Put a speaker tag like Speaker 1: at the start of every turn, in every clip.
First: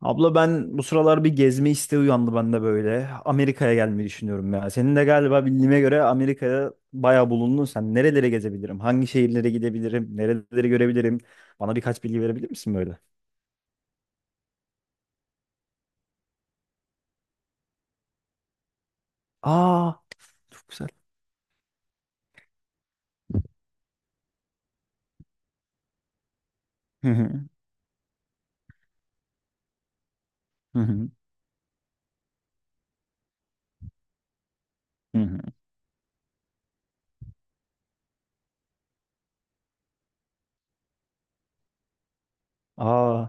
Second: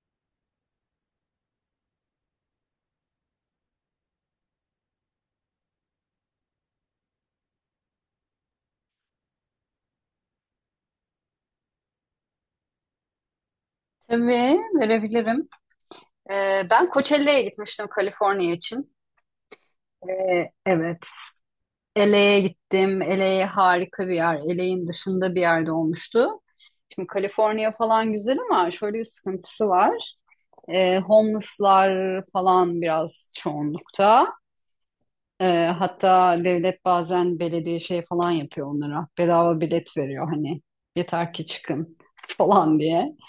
Speaker 1: Abla ben bu sıralar bir gezme isteği uyandı bende böyle. Amerika'ya gelmeyi düşünüyorum ya. Senin de galiba bildiğime göre Amerika'ya bayağı bulundun sen. Nerelere gezebilirim? Hangi şehirlere gidebilirim? Nereleri görebilirim? Bana birkaç bilgi verebilir misin böyle?
Speaker 2: Tabii verebilirim. Ben Coachella'ya gitmiştim Kaliforniya için.
Speaker 1: Aa,
Speaker 2: Ee,
Speaker 1: çok güzel.
Speaker 2: evet. LA'ye gittim. LA harika bir yer. LA'in dışında bir yerde olmuştu. Şimdi
Speaker 1: Hı hı.
Speaker 2: Kaliforniya falan güzel ama şöyle bir sıkıntısı var.
Speaker 1: Hı
Speaker 2: Ee,
Speaker 1: hı.
Speaker 2: homeless'lar falan biraz çoğunlukta.
Speaker 1: Hı hı.
Speaker 2: Ee, hatta devlet bazen belediye şey falan yapıyor onlara. Bedava bilet veriyor hani, yeter ki çıkın falan diye.
Speaker 1: Aa.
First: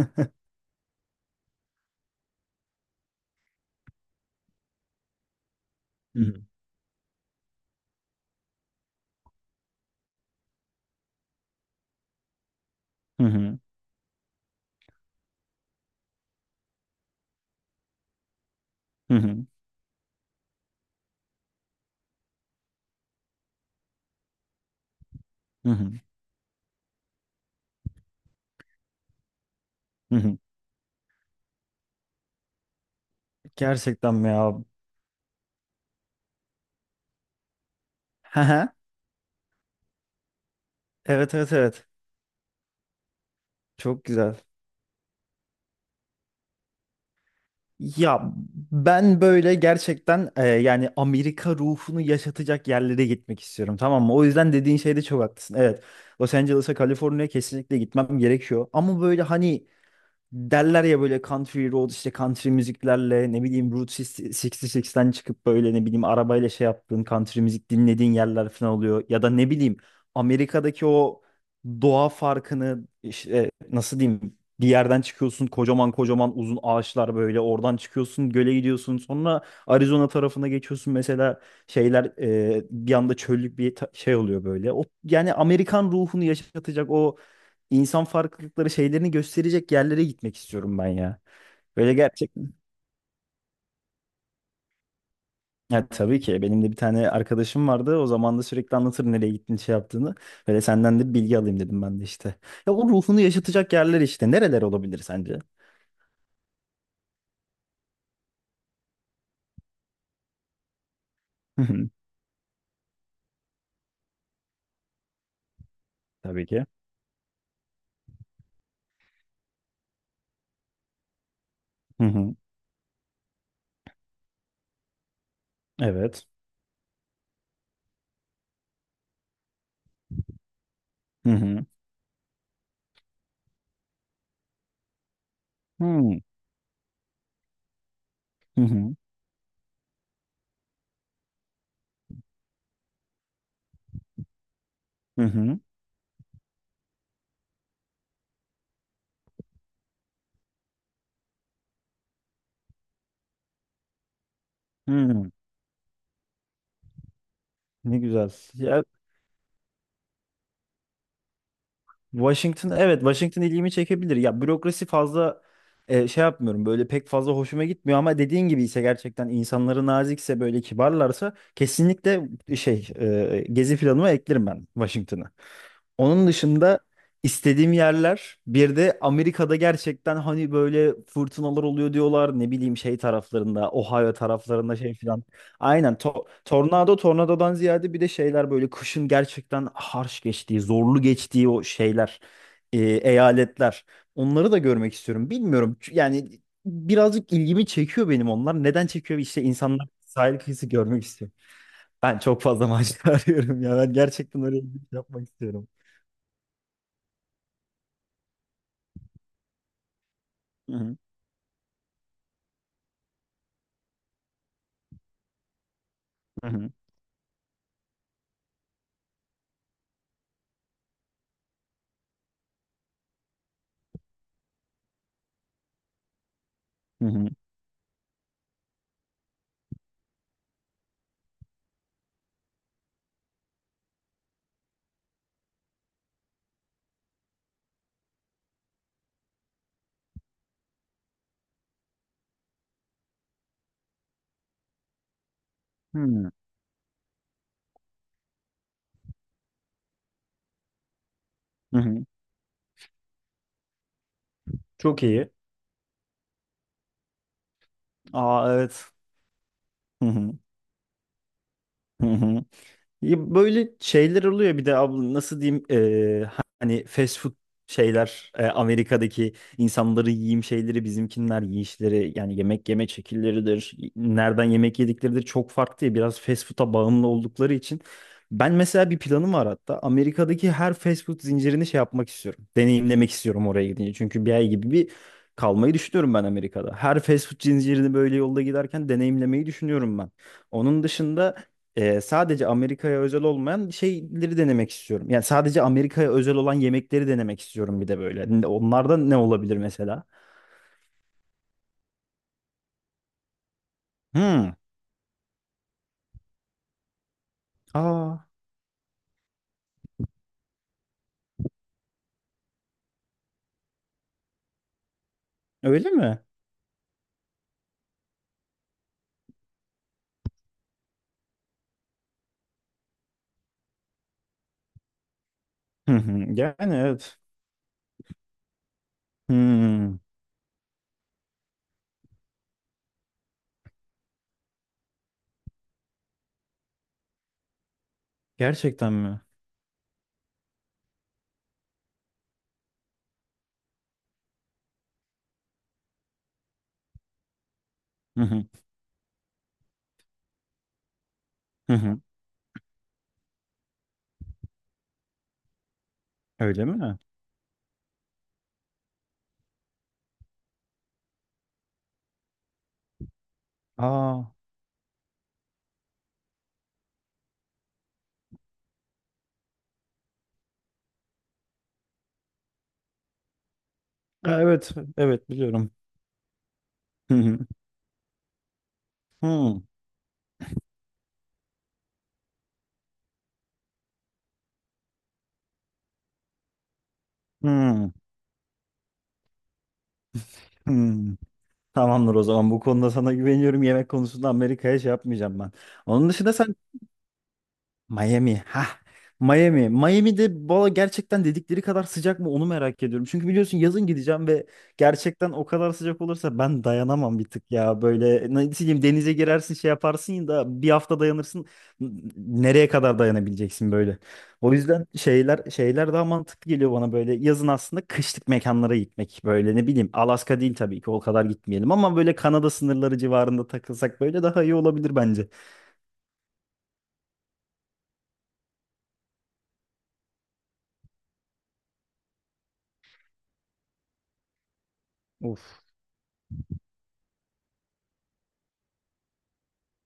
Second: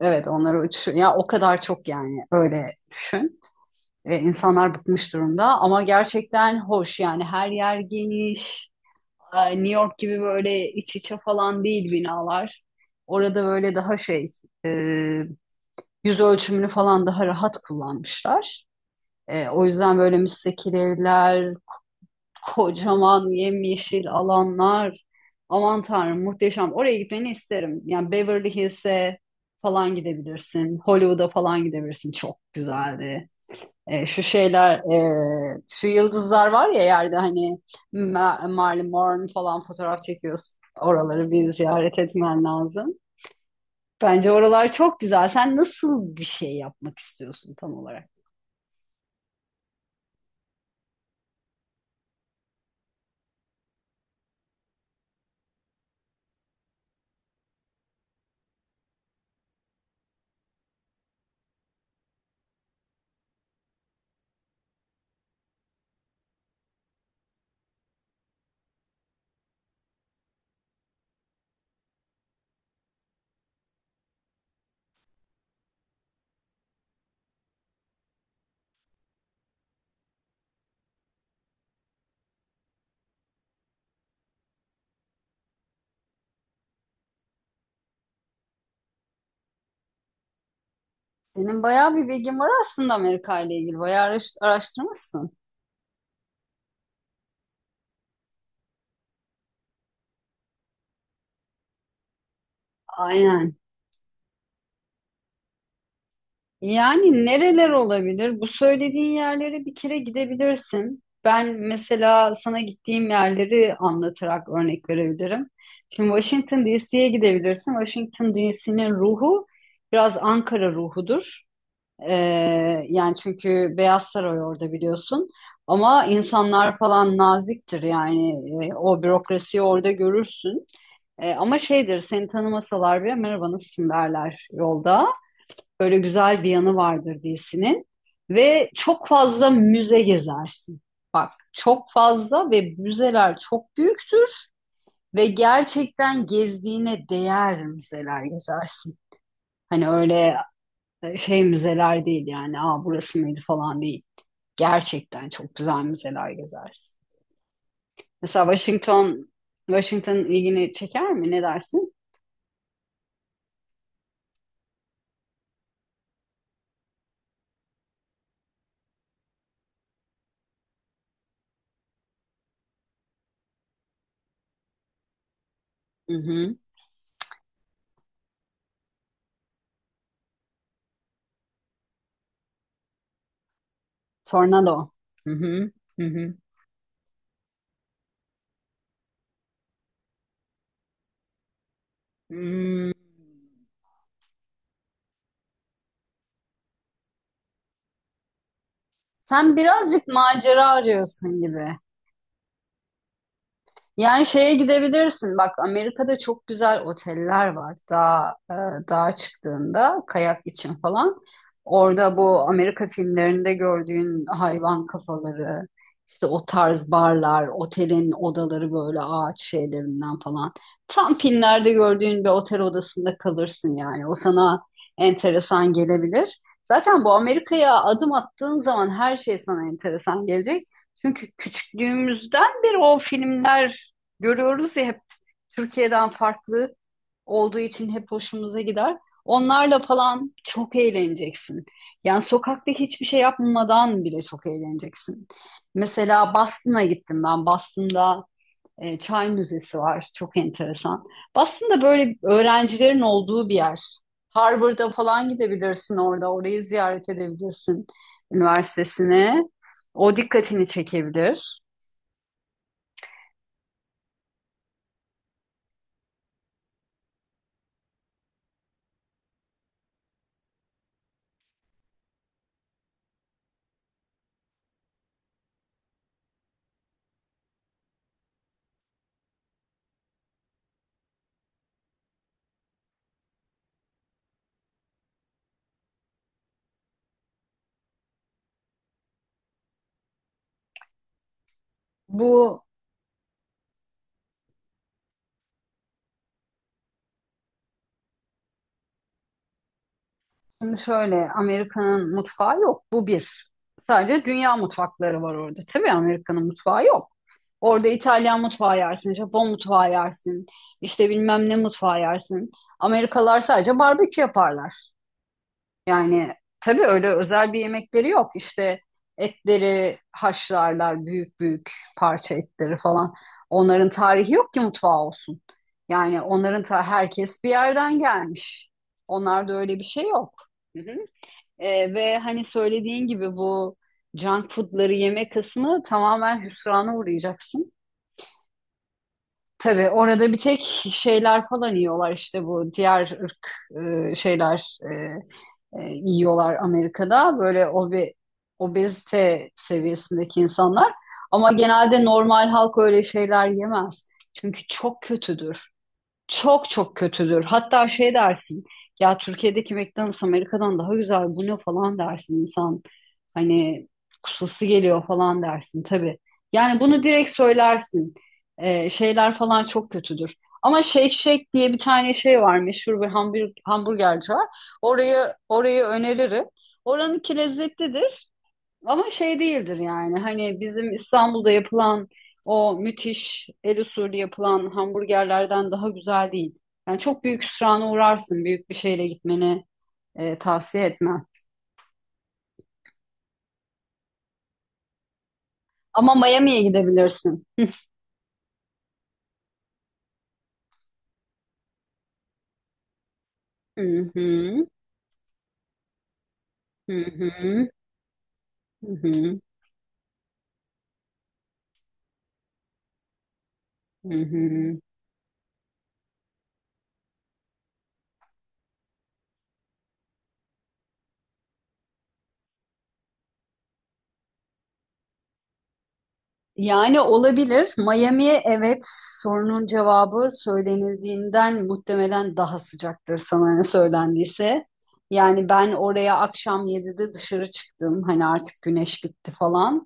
Speaker 2: Evet, onları uçuş ya, o kadar çok yani, öyle düşün. E, insanlar bıkmış durumda ama
Speaker 1: Hı hı.
Speaker 2: gerçekten hoş yani, her yer geniş. New York gibi böyle iç içe falan değil binalar.
Speaker 1: Hı
Speaker 2: Orada
Speaker 1: hı.
Speaker 2: böyle daha şey, e, yüz ölçümünü falan daha rahat kullanmışlar.
Speaker 1: Hı hı.
Speaker 2: O yüzden böyle müstakil evler, kocaman yemyeşil alanlar.
Speaker 1: Hı
Speaker 2: Aman
Speaker 1: hı.
Speaker 2: Tanrım, muhteşem. Oraya gitmeni isterim. Yani Beverly Hills'e falan
Speaker 1: Hı hı.
Speaker 2: gidebilirsin. Hollywood'a falan gidebilirsin. Çok güzeldi. E,
Speaker 1: Gerçekten
Speaker 2: şu
Speaker 1: mi ya?
Speaker 2: şeyler, şu yıldızlar var ya yerde, hani
Speaker 1: Hı hı.
Speaker 2: Marilyn Monroe falan, fotoğraf çekiyorsun. Oraları
Speaker 1: Evet, evet,
Speaker 2: bir
Speaker 1: evet.
Speaker 2: ziyaret etmen lazım.
Speaker 1: Çok
Speaker 2: Bence
Speaker 1: güzel.
Speaker 2: oralar çok güzel. Sen nasıl bir şey yapmak istiyorsun tam olarak?
Speaker 1: Ya ben böyle gerçekten yani Amerika ruhunu yaşatacak yerlere gitmek istiyorum, tamam mı? O yüzden dediğin şeyde çok haklısın. Evet, Los Angeles'a, Kaliforniya kesinlikle gitmem gerekiyor. Ama böyle hani derler ya, böyle country road işte, country müziklerle, ne bileyim, Route 66'den çıkıp böyle, ne bileyim, arabayla şey yaptığın country müzik dinlediğin yerler falan oluyor. Ya da ne bileyim, Amerika'daki o doğa farkını işte, nasıl diyeyim, bir yerden çıkıyorsun kocaman kocaman uzun ağaçlar, böyle oradan çıkıyorsun göle gidiyorsun, sonra Arizona tarafına geçiyorsun mesela, şeyler, bir anda çöllük bir şey oluyor böyle. O yani Amerikan ruhunu yaşatacak o insan farklılıkları şeylerini gösterecek yerlere gitmek istiyorum ben ya.
Speaker 2: Senin
Speaker 1: Böyle
Speaker 2: bayağı bir bilgin var
Speaker 1: gerçekten.
Speaker 2: aslında Amerika ile ilgili. Bayağı araştırmışsın.
Speaker 1: Ya tabii ki benim de bir tane arkadaşım vardı. O zaman da sürekli anlatır nereye gittiğini, şey yaptığını. Böyle senden de bilgi alayım dedim ben de işte. Ya o ruhunu
Speaker 2: Aynen.
Speaker 1: yaşatacak yerler işte. Nereler olabilir sence?
Speaker 2: Yani nereler olabilir? Bu söylediğin yerlere bir kere gidebilirsin. Ben
Speaker 1: Hı hı.
Speaker 2: mesela sana gittiğim yerleri anlatarak örnek verebilirim. Şimdi
Speaker 1: Tabii
Speaker 2: Washington
Speaker 1: ki.
Speaker 2: DC'ye gidebilirsin. Washington DC'nin ruhu biraz Ankara ruhudur.
Speaker 1: Hı hı.
Speaker 2: Ee, yani çünkü Beyaz Saray orada, biliyorsun. Ama
Speaker 1: Evet.
Speaker 2: insanlar falan naziktir yani. O bürokrasiyi orada görürsün.
Speaker 1: Hı
Speaker 2: Ama
Speaker 1: hı.
Speaker 2: şeydir, seni tanımasalar bile merhaba, nasılsın derler yolda.
Speaker 1: Hı
Speaker 2: Böyle
Speaker 1: hı.
Speaker 2: güzel bir yanı vardır dizinin.
Speaker 1: Hı
Speaker 2: Ve
Speaker 1: hı.
Speaker 2: çok fazla müze gezersin. Çok fazla, ve müzeler çok büyüktür
Speaker 1: Hı
Speaker 2: ve
Speaker 1: hı.
Speaker 2: gerçekten gezdiğine değer müzeler gezersin. Hani öyle, şey müzeler değil yani, aa, burası mıydı falan değil. Gerçekten
Speaker 1: Hı.
Speaker 2: çok güzel müzeler gezersin.
Speaker 1: Ne güzel.
Speaker 2: Mesela
Speaker 1: Ya
Speaker 2: Washington, Washington ilgini çeker mi? Ne dersin?
Speaker 1: Washington, evet Washington ilgimi çekebilir. Ya bürokrasi fazla şey yapmıyorum, böyle pek fazla hoşuma gitmiyor, ama dediğin gibi ise, gerçekten insanları nazikse, böyle kibarlarsa, kesinlikle şey, gezi planıma eklerim ben Washington'ı.
Speaker 2: Hı
Speaker 1: Onun
Speaker 2: hı.
Speaker 1: dışında istediğim yerler bir de Amerika'da gerçekten hani böyle fırtınalar oluyor diyorlar, ne bileyim şey taraflarında, Ohio taraflarında
Speaker 2: Tornado.
Speaker 1: şey filan.
Speaker 2: Hı hı.
Speaker 1: Aynen,
Speaker 2: Hı hı.
Speaker 1: tornado, tornadodan ziyade bir de şeyler, böyle kışın gerçekten harç geçtiği, zorlu geçtiği o şeyler,
Speaker 2: Hmm.
Speaker 1: eyaletler. Onları da görmek istiyorum. Bilmiyorum, yani birazcık ilgimi çekiyor benim onlar. Neden çekiyor? İşte
Speaker 2: Sen
Speaker 1: insanlar
Speaker 2: birazcık
Speaker 1: sahil kıyısı
Speaker 2: macera
Speaker 1: görmek istiyor.
Speaker 2: arıyorsun gibi.
Speaker 1: Ben çok fazla macera arıyorum ya. Ben
Speaker 2: Yani
Speaker 1: gerçekten
Speaker 2: şeye
Speaker 1: oraya gidip yapmak
Speaker 2: gidebilirsin. Bak,
Speaker 1: istiyorum.
Speaker 2: Amerika'da çok güzel oteller var. Dağ, dağa çıktığında kayak için
Speaker 1: Hı
Speaker 2: falan. Orada bu Amerika filmlerinde gördüğün hayvan kafaları, işte o
Speaker 1: hı, hı
Speaker 2: tarz barlar, otelin odaları böyle ağaç şeylerinden falan. Tam filmlerde gördüğün bir otel odasında kalırsın yani. O sana enteresan gelebilir. Zaten
Speaker 1: hı,
Speaker 2: bu
Speaker 1: hı
Speaker 2: Amerika'ya adım attığın zaman her şey sana enteresan gelecek. Çünkü küçüklüğümüzden beri o filmler görüyoruz ya, hep Türkiye'den farklı olduğu için hep hoşumuza gider. Onlarla falan çok eğleneceksin. Yani sokakta hiçbir şey yapmadan bile çok eğleneceksin.
Speaker 1: hı hı. Hı.
Speaker 2: Mesela Boston'a gittim ben. Boston'da Çay Müzesi var. Çok enteresan.
Speaker 1: Hı
Speaker 2: Boston'da
Speaker 1: hı.
Speaker 2: böyle öğrencilerin olduğu bir yer. Harvard'a
Speaker 1: Çok
Speaker 2: falan
Speaker 1: iyi.
Speaker 2: gidebilirsin orada. Orayı ziyaret edebilirsin,
Speaker 1: Aa, evet.
Speaker 2: üniversitesine.
Speaker 1: Hı
Speaker 2: O
Speaker 1: hı,
Speaker 2: dikkatini çekebilir.
Speaker 1: hı hı. Ya böyle şeyler oluyor bir de abla, nasıl diyeyim, hani fast food şeyler, Amerika'daki insanları yiyeyim şeyleri, bizimkinler yiyişleri, yani yemek yeme şekilleridir, nereden yemek yedikleridir çok farklı ya, biraz fast food'a bağımlı oldukları için ben mesela bir planım var hatta, Amerika'daki her fast food zincirini şey yapmak istiyorum, deneyimlemek istiyorum oraya gidince. Çünkü bir ay gibi bir kalmayı düşünüyorum ben Amerika'da, her fast food zincirini böyle yolda giderken deneyimlemeyi düşünüyorum ben. Onun dışında sadece
Speaker 2: Bu
Speaker 1: Amerika'ya özel olmayan şeyleri denemek istiyorum. Yani sadece Amerika'ya özel olan yemekleri denemek istiyorum bir de böyle. Onlarda ne olabilir mesela?
Speaker 2: Şimdi şöyle, Amerika'nın mutfağı yok. Bu bir. Sadece
Speaker 1: Hmm.
Speaker 2: dünya mutfakları var orada. Tabii, Amerika'nın mutfağı yok. Orada
Speaker 1: Aa,
Speaker 2: İtalyan mutfağı yersin, Japon mutfağı yersin, işte bilmem ne mutfağı yersin. Amerikalılar sadece barbekü yaparlar.
Speaker 1: öyle mi?
Speaker 2: Yani tabii, öyle özel bir yemekleri yok. İşte etleri haşlarlar, büyük büyük parça etleri falan. Onların tarihi yok ki mutfağı olsun.
Speaker 1: Hı hı.
Speaker 2: Yani
Speaker 1: Yani
Speaker 2: onların, ta
Speaker 1: evet.
Speaker 2: herkes bir yerden gelmiş. Onlarda öyle bir
Speaker 1: Hmm.
Speaker 2: şey yok. Hı hı. Ve hani söylediğin gibi bu junk foodları yeme kısmı, tamamen hüsrana uğrayacaksın.
Speaker 1: Gerçekten mi?
Speaker 2: Tabii orada bir tek şeyler falan yiyorlar işte, bu diğer ırk şeyler yiyorlar Amerika'da. Böyle
Speaker 1: Hı hı.
Speaker 2: obezite seviyesindeki insanlar. Ama
Speaker 1: Hı hı.
Speaker 2: genelde normal halk öyle şeyler yemez. Çünkü çok kötüdür.
Speaker 1: Öyle
Speaker 2: Çok çok
Speaker 1: mi?
Speaker 2: kötüdür. Hatta şey dersin ya, Türkiye'deki McDonald's Amerika'dan daha güzel, bu ne falan dersin insan. Hani
Speaker 1: Aa,
Speaker 2: kusası geliyor falan dersin tabii. Yani bunu direkt söylersin. Şeyler falan çok kötüdür. Ama Shake Shack diye bir tane şey var, meşhur bir hamburgerci
Speaker 1: ha,
Speaker 2: var.
Speaker 1: evet,
Speaker 2: Orayı,
Speaker 1: evet biliyorum.
Speaker 2: orayı öneririm.
Speaker 1: Hı
Speaker 2: Oranınki
Speaker 1: hı.
Speaker 2: lezzetlidir. Ama şey
Speaker 1: Hmm.
Speaker 2: değildir yani. Hani bizim İstanbul'da yapılan o müthiş el usulü yapılan hamburgerlerden daha güzel değil. Yani çok büyük hüsrana
Speaker 1: Hmm.
Speaker 2: uğrarsın. Büyük bir şeyle gitmeni tavsiye
Speaker 1: Hmm.
Speaker 2: etmem.
Speaker 1: Tamamdır, o zaman bu konuda sana güveniyorum. Yemek konusunda Amerika'ya şey yapmayacağım ben. Onun
Speaker 2: Ama
Speaker 1: dışında sen
Speaker 2: Miami'ye gidebilirsin.
Speaker 1: Miami. Ha. Miami. Miami'de valla gerçekten dedikleri kadar sıcak mı onu merak ediyorum. Çünkü biliyorsun yazın
Speaker 2: Hı hı,
Speaker 1: gideceğim ve gerçekten o kadar sıcak olursa ben
Speaker 2: hı
Speaker 1: dayanamam bir tık
Speaker 2: hı,
Speaker 1: ya. Böyle nasıl diyeyim,
Speaker 2: hı
Speaker 1: denize
Speaker 2: hı,
Speaker 1: girersin şey yaparsın da bir hafta dayanırsın. Nereye kadar dayanabileceksin böyle?
Speaker 2: hı
Speaker 1: O
Speaker 2: hı.
Speaker 1: yüzden şeyler daha mantıklı geliyor bana, böyle yazın aslında kışlık mekanlara gitmek. Böyle ne bileyim, Alaska değil tabii ki, o kadar gitmeyelim, ama böyle Kanada sınırları civarında takılsak böyle daha iyi olabilir bence.
Speaker 2: Yani olabilir. Miami, evet, sorunun cevabı söylenildiğinden muhtemelen daha sıcaktır, sana ne söylendiyse. Yani
Speaker 1: Of.
Speaker 2: ben oraya akşam 7'de dışarı çıktım. Hani artık güneş bitti falan.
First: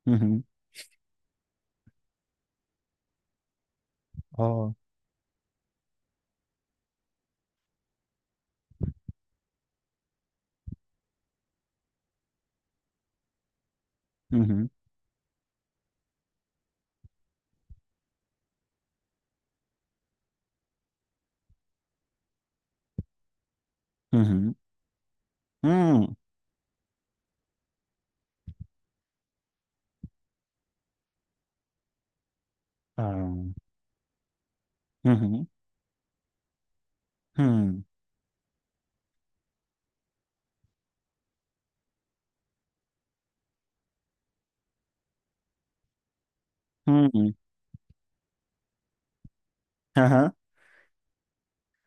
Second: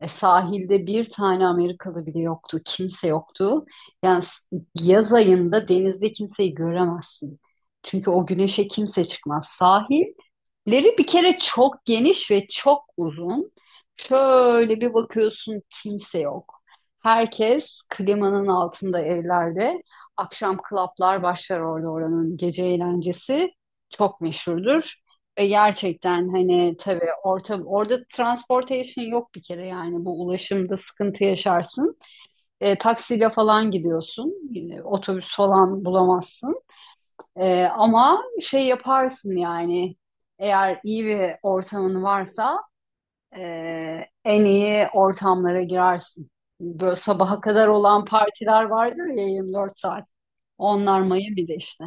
Speaker 2: E,
Speaker 1: Hı hı.
Speaker 2: sahilde bir tane Amerikalı bile yoktu. Kimse yoktu. Yani
Speaker 1: Aa.
Speaker 2: yaz ayında denizde kimseyi göremezsin. Çünkü o güneşe kimse çıkmaz. Sahilleri bir kere çok geniş ve çok uzun.
Speaker 1: Hı hı.
Speaker 2: Şöyle bir bakıyorsun, kimse yok. Herkes klimanın altında, evlerde. Akşam klaplar başlar orada, oranın gece eğlencesi
Speaker 1: Hı
Speaker 2: çok
Speaker 1: hı.
Speaker 2: meşhurdur. Ve
Speaker 1: Hmm.
Speaker 2: gerçekten hani tabii orada transportation yok bir kere yani, bu ulaşımda sıkıntı yaşarsın. E,
Speaker 1: Ha.
Speaker 2: taksiyle falan gidiyorsun. E,
Speaker 1: Hı
Speaker 2: Otobüs
Speaker 1: hı.
Speaker 2: falan bulamazsın. E,
Speaker 1: Hı.
Speaker 2: ama şey yaparsın yani, eğer iyi bir ortamın varsa en iyi ortamlara girersin. Böyle
Speaker 1: Hı.
Speaker 2: sabaha kadar olan partiler vardır ya, 24 saat.
Speaker 1: Aha.
Speaker 2: Onlar Miami'de işte.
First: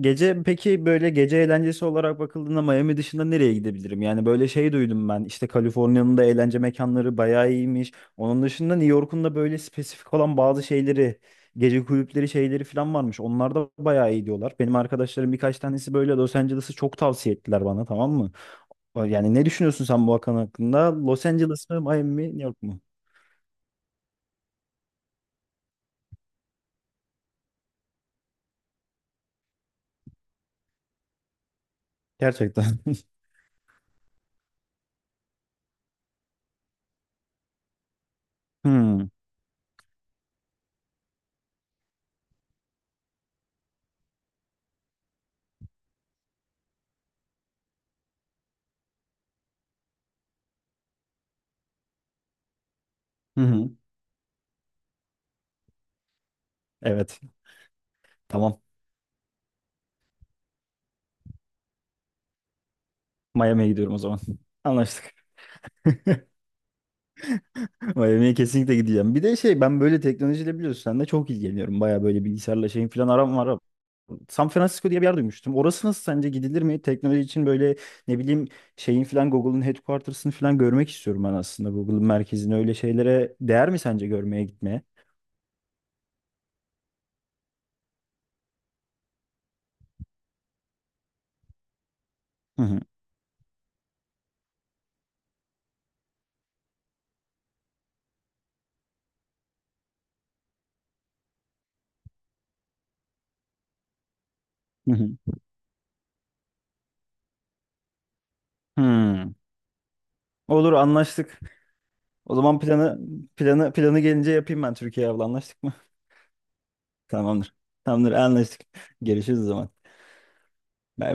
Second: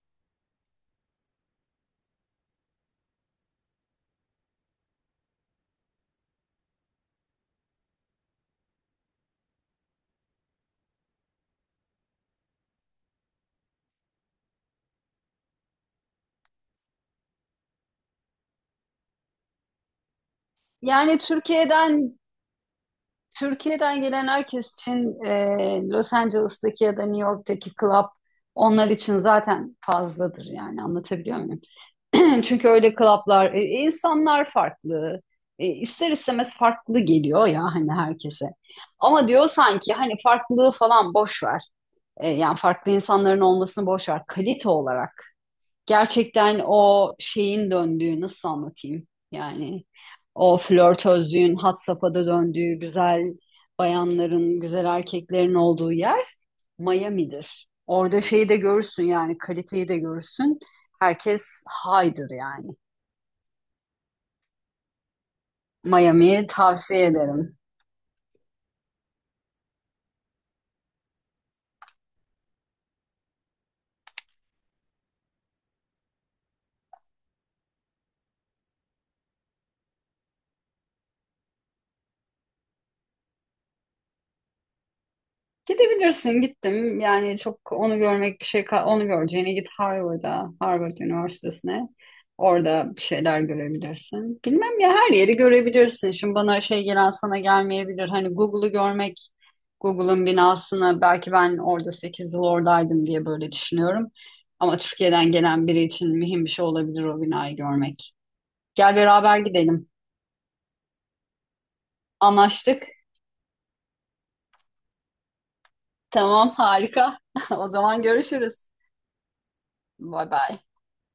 Speaker 1: Gece peki, böyle gece eğlencesi olarak bakıldığında Miami dışında nereye gidebilirim? Yani böyle şey duydum ben işte, Kaliforniya'nın da eğlence mekanları bayağı iyiymiş. Onun dışında New York'un da böyle spesifik olan bazı şeyleri, gece kulüpleri şeyleri falan varmış. Onlar da bayağı iyi diyorlar. Benim arkadaşlarım birkaç tanesi böyle Los Angeles'ı çok tavsiye ettiler bana, tamam mı? Yani ne düşünüyorsun sen bu hakan hakkında?
Speaker 2: Yani
Speaker 1: Los Angeles mı, Miami
Speaker 2: Türkiye'den
Speaker 1: mi, New York mu?
Speaker 2: Türkiye'den gelen herkes için Los Angeles'taki ya da New York'taki club onlar için zaten fazladır yani, anlatabiliyor muyum?
Speaker 1: Gerçekten.
Speaker 2: Çünkü öyle club'lar, insanlar farklı. E, ister istemez farklı geliyor ya, hani herkese.
Speaker 1: Hmm.
Speaker 2: Ama diyor sanki, hani farklılığı falan boş ver. Yani farklı insanların olmasını boş ver. Kalite olarak gerçekten o şeyin döndüğü, nasıl anlatayım? Yani o flörtözlüğün had safhada döndüğü, güzel
Speaker 1: Hı hı.
Speaker 2: bayanların, güzel erkeklerin olduğu yer
Speaker 1: Evet.
Speaker 2: Miami'dir. Orada şeyi de
Speaker 1: Tamam.
Speaker 2: görürsün yani, kaliteyi de görürsün. Herkes haydır yani.
Speaker 1: Miami'ye gidiyorum o zaman. Anlaştık.
Speaker 2: Miami'yi tavsiye ederim.
Speaker 1: Miami'ye kesinlikle gideceğim. Bir de şey, ben böyle teknolojiyle, biliyorsun sen de, çok ilgileniyorum. Baya böyle bilgisayarla şeyin falan aram var. San Francisco diye bir yer duymuştum. Orası nasıl sence, gidilir mi? Teknoloji için böyle, ne bileyim, şeyin falan, Google'ın headquarters'ını falan görmek istiyorum ben aslında. Google'ın merkezini, öyle şeylere değer mi sence görmeye gitmeye?
Speaker 2: Gidebilirsin. Gittim. Yani çok, onu görmek bir şey, onu göreceğine git Harvard'a, Harvard Üniversitesi'ne.
Speaker 1: Hı hı.
Speaker 2: Orada bir şeyler görebilirsin. Bilmem ya, her yeri görebilirsin. Şimdi bana şey gelen sana gelmeyebilir. Hani Google'u görmek, Google'ın binasını, belki ben orada 8 yıl oradaydım diye böyle düşünüyorum. Ama
Speaker 1: Hı hı.
Speaker 2: Türkiye'den gelen biri için mühim bir şey olabilir o binayı görmek. Gel
Speaker 1: Hmm.
Speaker 2: beraber gidelim.
Speaker 1: Olur, anlaştık. O zaman
Speaker 2: Anlaştık.
Speaker 1: planı gelince yapayım ben Türkiye'ye, abla anlaştık mı?
Speaker 2: Tamam, harika.
Speaker 1: Tamamdır.
Speaker 2: O zaman
Speaker 1: Tamamdır, anlaştık.
Speaker 2: görüşürüz.
Speaker 1: Görüşürüz o zaman.
Speaker 2: Bay bay.
Speaker 1: Bay bay.